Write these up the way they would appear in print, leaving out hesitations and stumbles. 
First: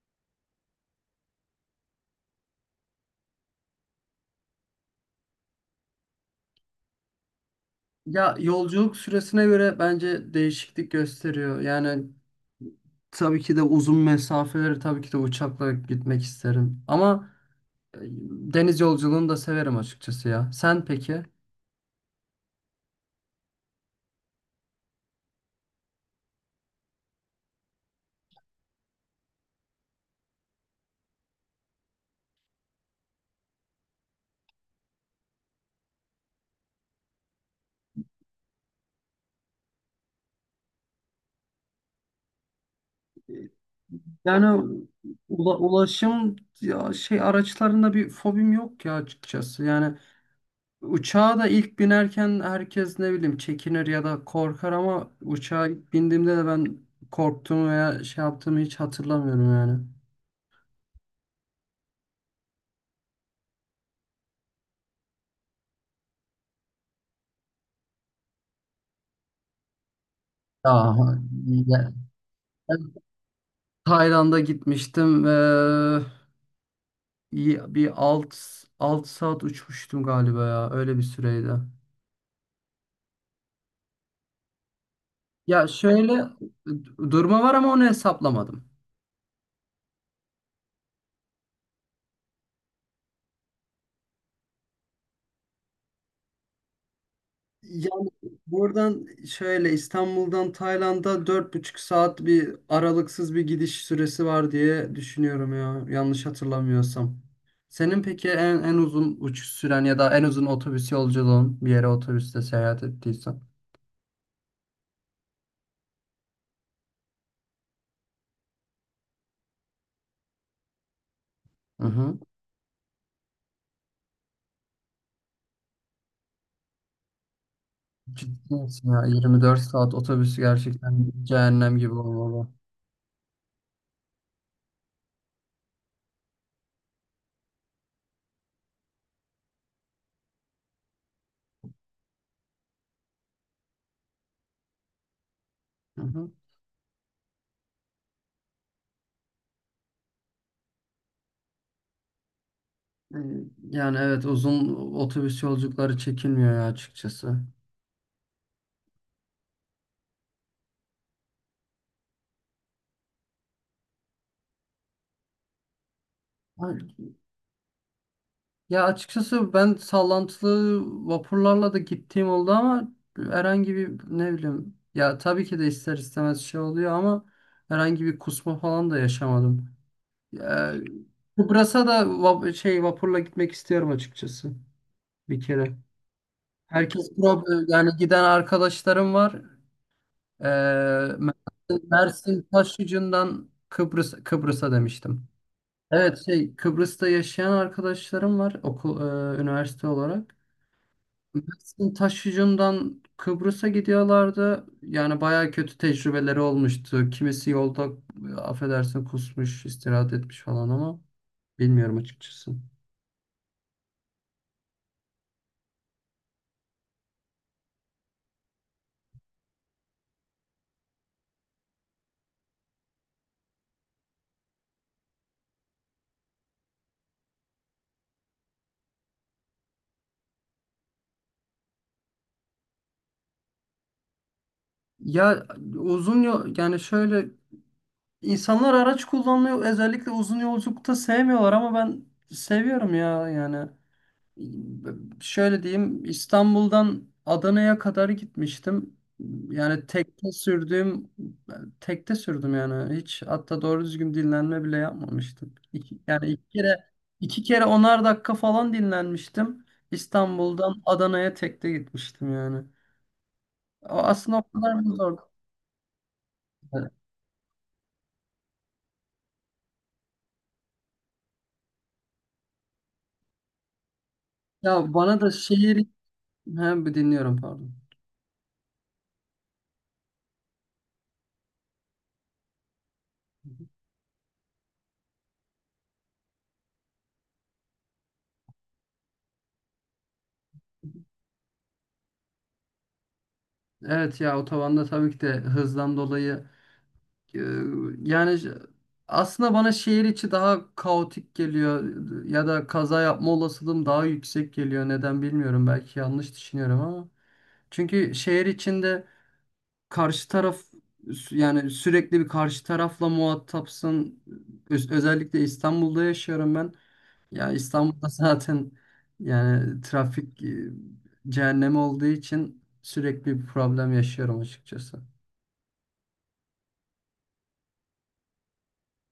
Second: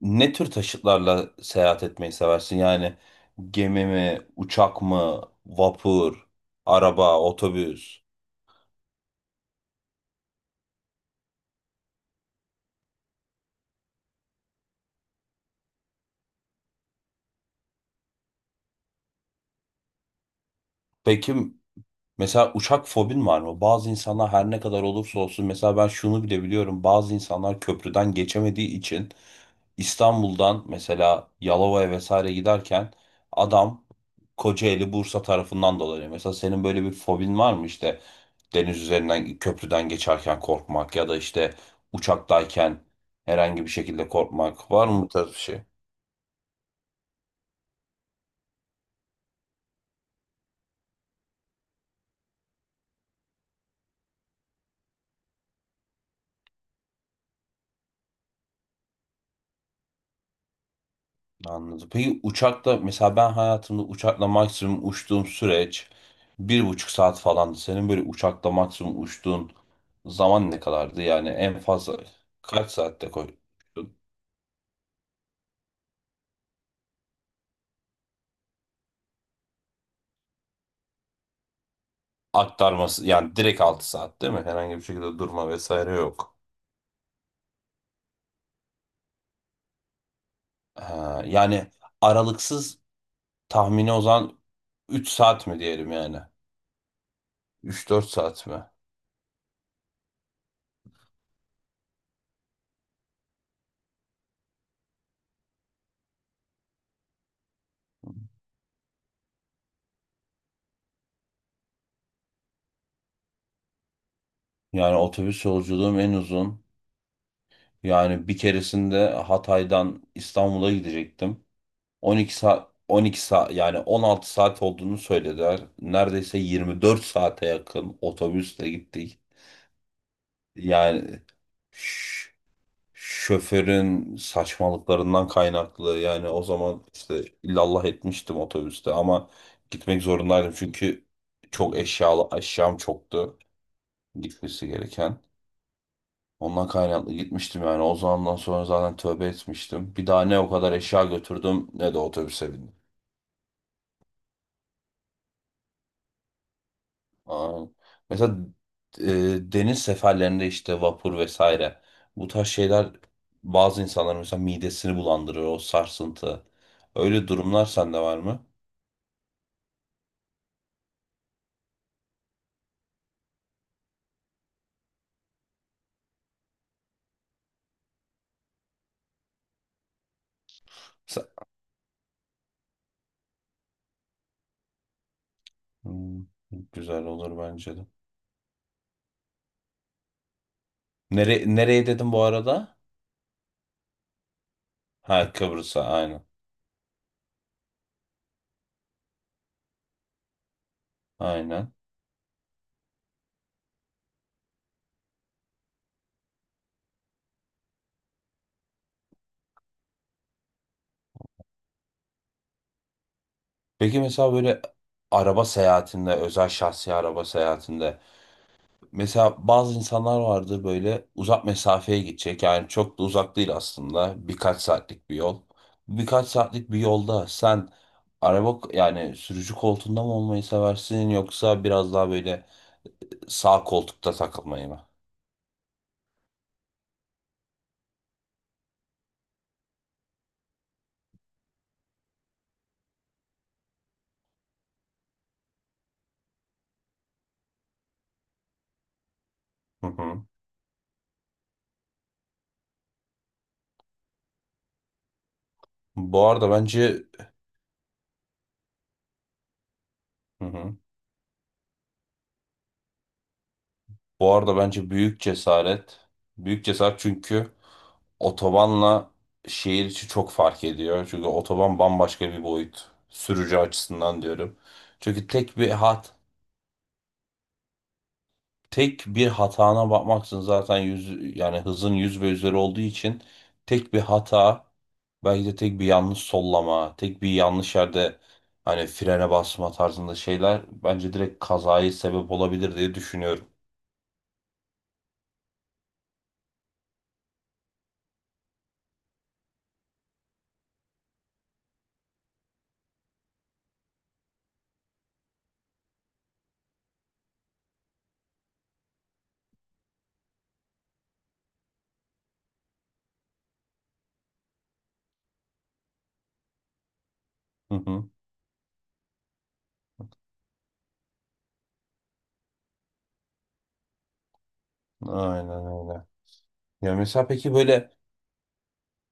Ne tür taşıtlarla seyahat etmeyi seversin? Yani gemi mi, uçak mı, vapur, araba, otobüs? Ya yolculuk süresine göre bence değişiklik gösteriyor. Yani tabii ki de uzun mesafeleri tabii ki de uçakla gitmek isterim. Ama e, deniz yolculuğunu da severim açıkçası ya. Sen peki? Peki, mesela uçak fobin var mı? Bazı insanlar her ne kadar olursa olsun, mesela ben şunu bile biliyorum. Bazı insanlar köprüden geçemediği için İstanbul'dan mesela Yalova'ya vesaire giderken adam Kocaeli Bursa tarafından dolanıyor. Mesela senin böyle bir fobin var mı, işte deniz üzerinden köprüden geçerken korkmak ya da işte uçaktayken herhangi bir şekilde Yani korkmak var mı, bu tarz bir şey? ulaşım ya şey araçlarında bir fobim yok ya açıkçası. Yani uçağa da ilk binerken herkes ne bileyim çekinir ya da korkar ama uçağa ilk bindiğimde de ben korktuğumu veya şey yaptığımı hiç hatırlamıyorum yani. Anladım. Peki uçakla, mesela ben hayatımda uçakla maksimum uçtuğum süreç 1,5 saat falandı. Senin böyle uçakla maksimum uçtuğun zaman ne Ya, kadardı? Yani en ya- fazla kaç ben saatte koy Tayland'a gitmiştim ve bir alt saat uçmuştum galiba ya, öyle bir süreydi. aktarması, yani direkt 6 saat değil mi? Herhangi bir şekilde durma Ya vesaire şöyle, yok. durma var ama onu hesaplamadım. Ha, yani aralıksız tahmini o zaman 3 saat mi diyelim yani? Üç Yani dört saat mi? buradan şöyle, İstanbul'dan Tayland'a 4,5 saat bir aralıksız bir gidiş süresi var diye düşünüyorum ya, yanlış hatırlamıyorsam. Senin peki en uzun uçuş süren ya da en uzun otobüs yolculuğun, bir yere otobüste seyahat ettiysen? Yani otobüs yolculuğum en uzun. Yani bir keresinde Hatay'dan İstanbul'a gidecektim. Hı hı. 12 saat, 12 saat, yani 16 saat olduğunu söylediler. Neredeyse 24 saate yakın Ciddi otobüsle misin ya? gittik. 24 saat otobüs gerçekten Yani cehennem gibi ş- olmalı. şoförün saçmalıklarından kaynaklı yani, o zaman işte illallah etmiştim otobüste, ama gitmek zorundaydım çünkü çok eşyam çoktu, gitmesi gereken. Hı hı. Ondan kaynaklı gitmiştim, yani o zamandan sonra zaten tövbe etmiştim. Bir daha ne o kadar eşya götürdüm ne de otobüse bindim. Ee, Yani evet, uzun otobüs yolculukları çekilmiyor ya açıkçası. Aa, mesela e, deniz seferlerinde işte vapur vesaire, bu tarz şeyler bazı insanların mesela midesini bulandırır, o sarsıntı. Ay, Öyle durumlar sende var mı? ya açıkçası ben sallantılı vapurlarla da gittiğim oldu ama herhangi bir ne bileyim ya, tabii ki de ister istemez şey oluyor ama herhangi bir kusma falan da yaşamadım. Ya, Sen- Kıbrıs'a da vapurla gitmek istiyorum açıkçası, bir kere. Hmm, güzel Herkes olur pro, bence de. yani giden arkadaşlarım var. Mersin, Nereye dedim bu Mersin arada? Taşyucu'ndan Kıbrıs'a demiştim. Ha, Kıbrıs'a, Evet, aynen. Kıbrıs'ta yaşayan arkadaşlarım var, üniversite olarak. Aynen. Mersin Taşyucu'ndan Kıbrıs'a gidiyorlardı. Yani baya kötü tecrübeleri olmuştu. Kimisi yolda, affedersin, kusmuş, istirahat etmiş falan ama bilmiyorum açıkçası. Peki mesela böyle araba seyahatinde, özel şahsi araba seyahatinde, mesela bazı insanlar vardı, böyle uzak mesafeye gidecek, yani çok da uzak değil aslında, birkaç saatlik bir yol. Birkaç saatlik bir yolda sen araba, yani sürücü koltuğunda mı olmayı seversin, yoksa biraz daha böyle sağ koltukta takılmayı mı? Ya uzun yol, yani şöyle, insanlar araç kullanmayı özellikle uzun yolculukta sevmiyorlar ama ben seviyorum ya yani. Şöyle diyeyim, İstanbul'dan Adana'ya kadar gitmiştim. Yani Hı hı. Tekte sürdüm yani. Hiç hatta doğru düzgün dinlenme bile yapmamıştım. Yani Bu iki arada kere, bence iki kere 10'ar dakika falan dinlenmiştim. hı hı. İstanbul'dan Adana'ya tekte gitmiştim yani. O Bu aslında o arada kadar bence mı zor? büyük cesaret. Büyük cesaret, çünkü otobanla şehir içi çok fark ediyor. Çünkü otoban bambaşka bir boyut, sürücü açısından diyorum. Ya bana Çünkü da şehir... Hem dinliyorum, pardon. tek bir hatana bakmaksın zaten, yüz yani hızın yüz ve üzeri olduğu için tek bir hata, belki de tek bir yanlış sollama, tek bir yanlış yerde, hani frene basma tarzında şeyler, bence direkt kazaya sebep olabilir diye düşünüyorum. Evet ya, otobanda tabii ki de hızdan dolayı. Ee, Yani aslında bana şehir içi daha kaotik geliyor ya da kaza yapma olasılığım daha yüksek geliyor. Neden bilmiyorum. Belki yanlış düşünüyorum ama. Çünkü şehir içinde karşı taraf, yani sürekli bir karşı tarafla muhatapsın. Özellikle İstanbul'da yaşıyorum ben. Ya Hı İstanbul'da hı. zaten yani trafik cehennemi olduğu için sürekli bir problem yaşıyorum açıkçası. Aynen öyle. Ya mesela peki böyle,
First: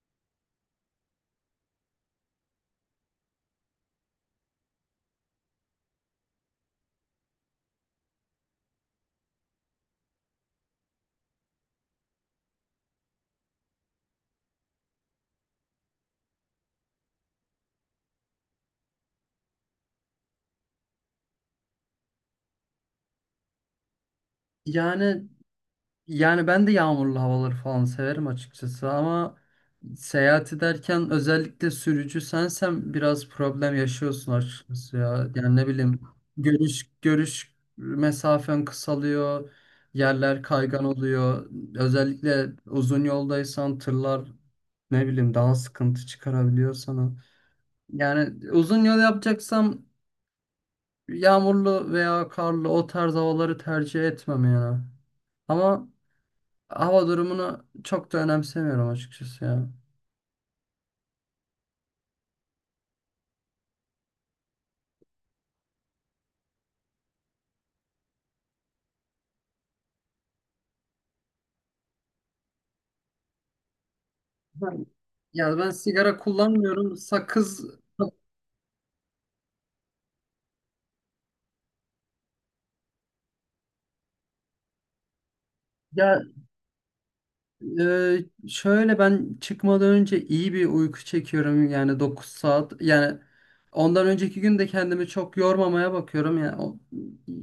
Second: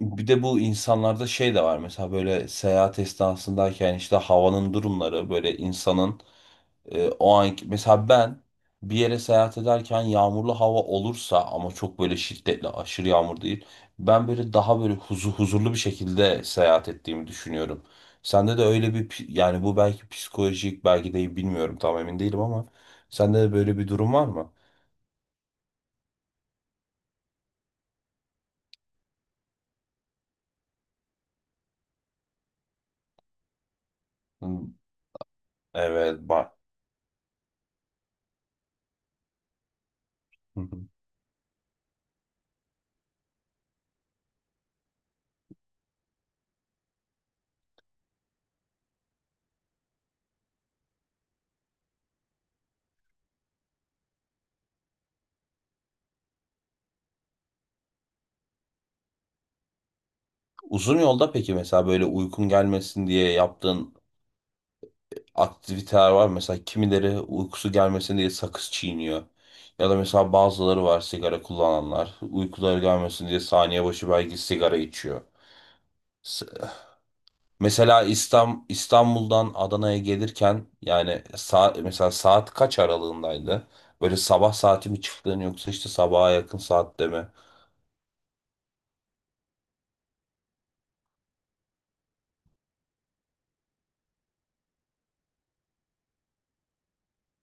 bir de bu insanlarda şey de var mesela, böyle seyahat esnasındayken işte havanın durumları böyle insanın, o an mesela ben bir yere seyahat ederken yağmurlu hava olursa, ama çok böyle şiddetli aşırı yağmur değil. Ben böyle daha böyle huzurlu bir şekilde seyahat ettiğimi düşünüyorum. Sende de öyle bir yani bu belki psikolojik, belki de bilmiyorum, tam emin değilim, ama sende de böyle bir durum var mı? Yani Yani ben de yağmurlu havaları falan severim açıkçası ama seyahat ederken, özellikle sürücü sensen, biraz problem yaşıyorsun Hı, açıkçası ya. Yani ne bileyim, evet var. görüş mesafen kısalıyor, yerler Hı kaygan hı. oluyor. Özellikle uzun yoldaysan tırlar ne bileyim daha sıkıntı çıkarabiliyor sana. Yani uzun yol yapacaksam yağmurlu veya karlı o tarz havaları tercih etmem yani. Ama hava durumunu çok da önemsemiyorum açıkçası ya. Uzun yolda peki mesela böyle uykun gelmesin diye yaptığın aktiviteler var. Mesela kimileri uykusu gelmesin diye sakız çiğniyor. Ya da mesela bazıları var, sigara kullananlar. Uykuları gelmesin diye saniye başı belki sigara Ben, içiyor. ben sigara S- kullanmıyorum. Sakız. Mesela İstanbul'dan Adana'ya gelirken, yani saat, mesela saat kaç aralığındaydı? Böyle sabah saati mi çıktın, yoksa işte ya sabaha yakın saatte mi? Şöyle, ben çıkmadan önce iyi bir uyku çekiyorum yani, 9 saat. Yani ondan önceki gün de kendimi çok yormamaya bakıyorum. Yani o,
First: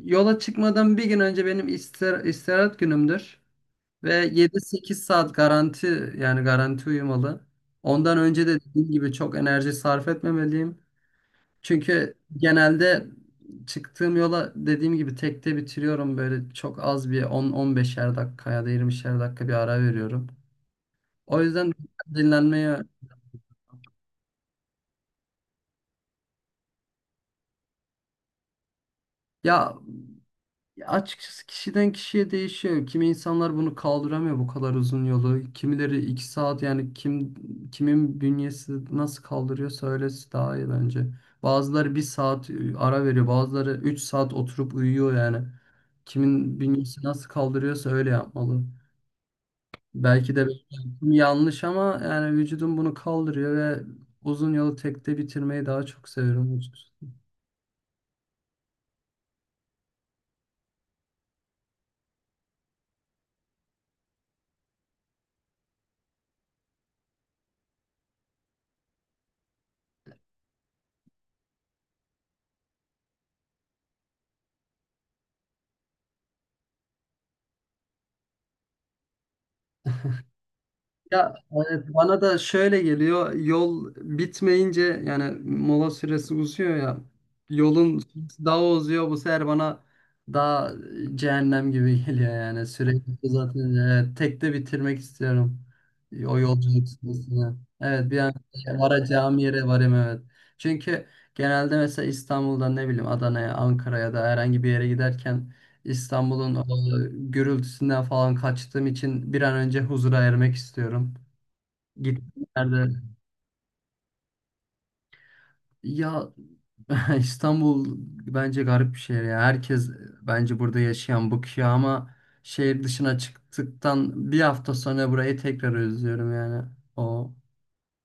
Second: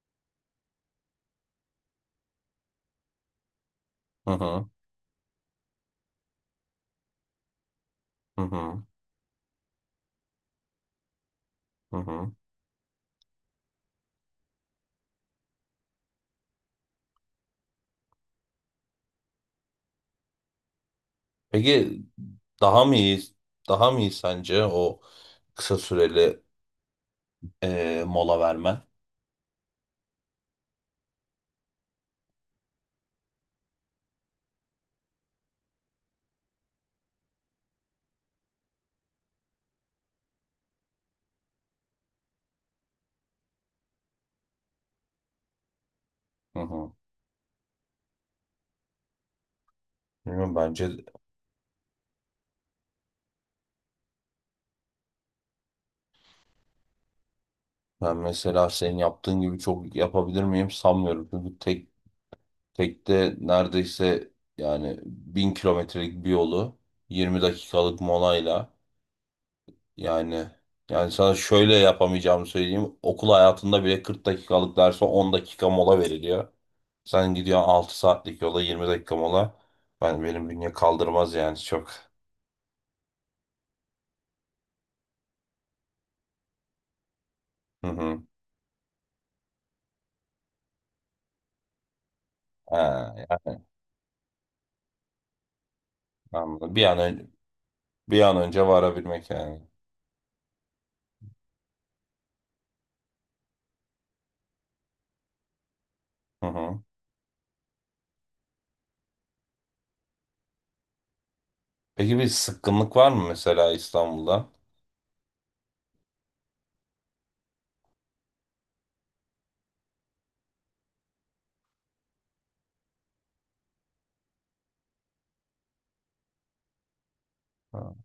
yola çıkmadan bir gün önce benim istirahat günümdür. Ve Hı yedi hı, sekiz saat garanti, yani garanti uyumalı. Ondan hı önce de hı dediğim gibi çok enerji sarf etmemeliyim. hı. Çünkü Hı. genelde çıktığım yola dediğim gibi tekte bitiriyorum, böyle çok az bir 10-15'er dakika ya da 20'şer dakika bir ara veriyorum. O yüzden Peki dinlenmeye. daha mı iyi, daha mı iyi sence o kısa süreli mola vermen? Ya açıkçası kişiden kişiye değişiyor. Kimi insanlar bunu kaldıramıyor, bu kadar uzun yolu. Kimileri 2 saat, yani kimin bünyesi nasıl kaldırıyorsa öylesi daha iyi bence. Bazıları 1 saat ara veriyor. Bazıları 3 saat oturup uyuyor yani. Kimin Hı hı. bünyesi nasıl kaldırıyorsa öyle yapmalı. Belki de Bilmiyorum, bence beklentim yanlış ama yani vücudum bunu kaldırıyor ve uzun yolu tekte bitirmeyi daha çok seviyorum, açıkçası. ben mesela senin yaptığın gibi çok yapabilir miyim, sanmıyorum. Çünkü tekte neredeyse yani 1.000 kilometrelik bir yolu 20 dakikalık molayla, yani yani sana şöyle yapamayacağımı söyleyeyim. Okul hayatında bile 40 dakikalık derse 10 dakika mola veriliyor. Sen gidiyorsun 6 saatlik yola 20 dakika mola. Ben, benim bünye Ya kaldırmaz yani, evet, çok. bana da şöyle geliyor, yol bitmeyince yani mola süresi uzuyor ya, Hı yolun hı. süresi daha uzuyor bu sefer bana, daha cehennem gibi geliyor yani. Sürekli Ha, yani zaten tek de bitirmek istiyorum o anladım. Bir yolculuk an önce, süresini. Evet, bir an varabilmek varacağım yani. yere varayım, evet. Çünkü genelde mesela İstanbul'dan ne bileyim Adana'ya, Ankara'ya da herhangi bir yere giderken, Hı İstanbul'un o hı. gürültüsünden falan kaçtığım için bir an önce huzura ermek istiyorum. Peki bir Gittiğim sıkkınlık yerde. var mı mesela İstanbul'da? Ya İstanbul bence garip bir şehir ya. Herkes, bence burada yaşayan bıkıyor ama şehir dışına çıktıktan bir hafta sonra burayı tekrar özlüyorum yani. O Ha.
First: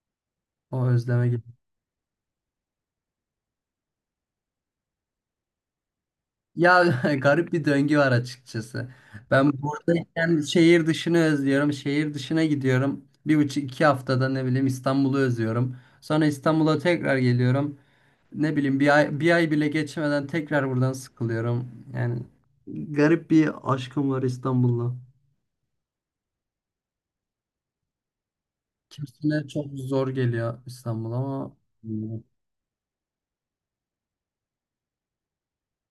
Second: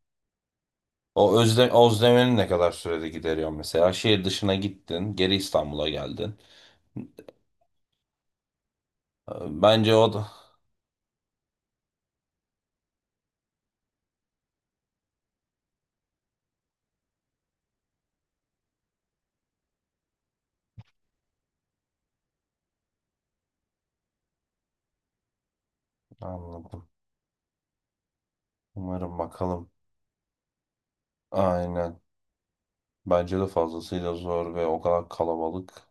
o özleme... O özlemeni ne kadar sürede gideriyor mesela? Şehir dışına gittin, geri İstanbul'a geldin. Ya garip bir döngü var açıkçası. Ee, Ben Bence o da buradayken şehir dışını özlüyorum. Şehir dışına gidiyorum. Bir buçuk iki haftada ne bileyim İstanbul'u özlüyorum. Sonra İstanbul'a tekrar geliyorum. Ne bileyim bir ay, bir ay bile geçmeden tekrar buradan sıkılıyorum. Yani garip bir aşkım var İstanbul'la. anladım. Umarım, Kimsine çok bakalım. zor geliyor İstanbul ama Aynen. bilmiyorum. Bence de fazlasıyla zor, ve o kadar kalabalık,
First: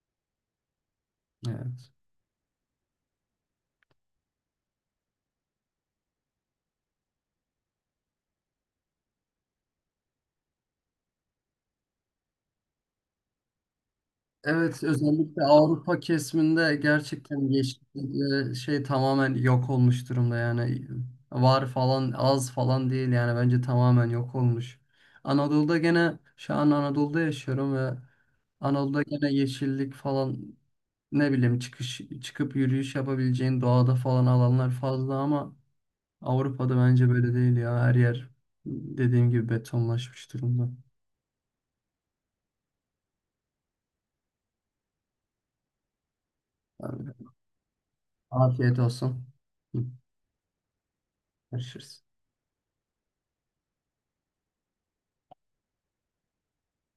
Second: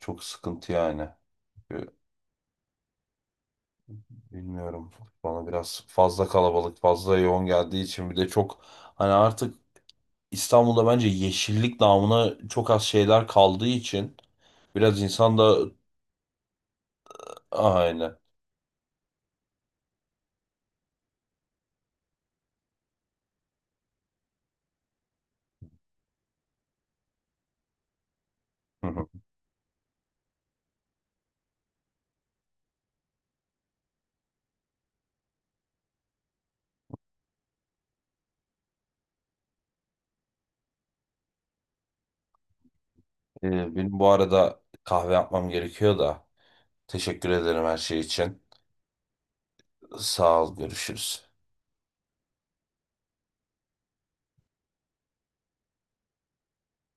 çok sıkıntı yani. Ee, Evet. Bilmiyorum. Bana biraz fazla kalabalık, fazla yoğun geldiği için, bir de çok hani artık İstanbul'da bence yeşillik namına çok az şeyler kaldığı için Evet, biraz insan özellikle da Avrupa kesiminde gerçekten aynı. yeşillik tamamen yok olmuş durumda yani. Var falan, az falan değil yani, bence tamamen yok olmuş. Anadolu'da gene, şu an Anadolu'da yaşıyorum ve Hı Anadolu'da hı. gene yeşillik falan, ne bileyim çıkıp yürüyüş yapabileceğin doğada falan alanlar fazla ama Avrupa'da bence böyle değil ya, her yer dediğim gibi betonlaşmış durumda. Benim bu arada kahve yapmam gerekiyor da. Yani Teşekkür ederim her şey için. afiyet olsun. Hı. Sağ ol, görüşürüz. Görüşürüz.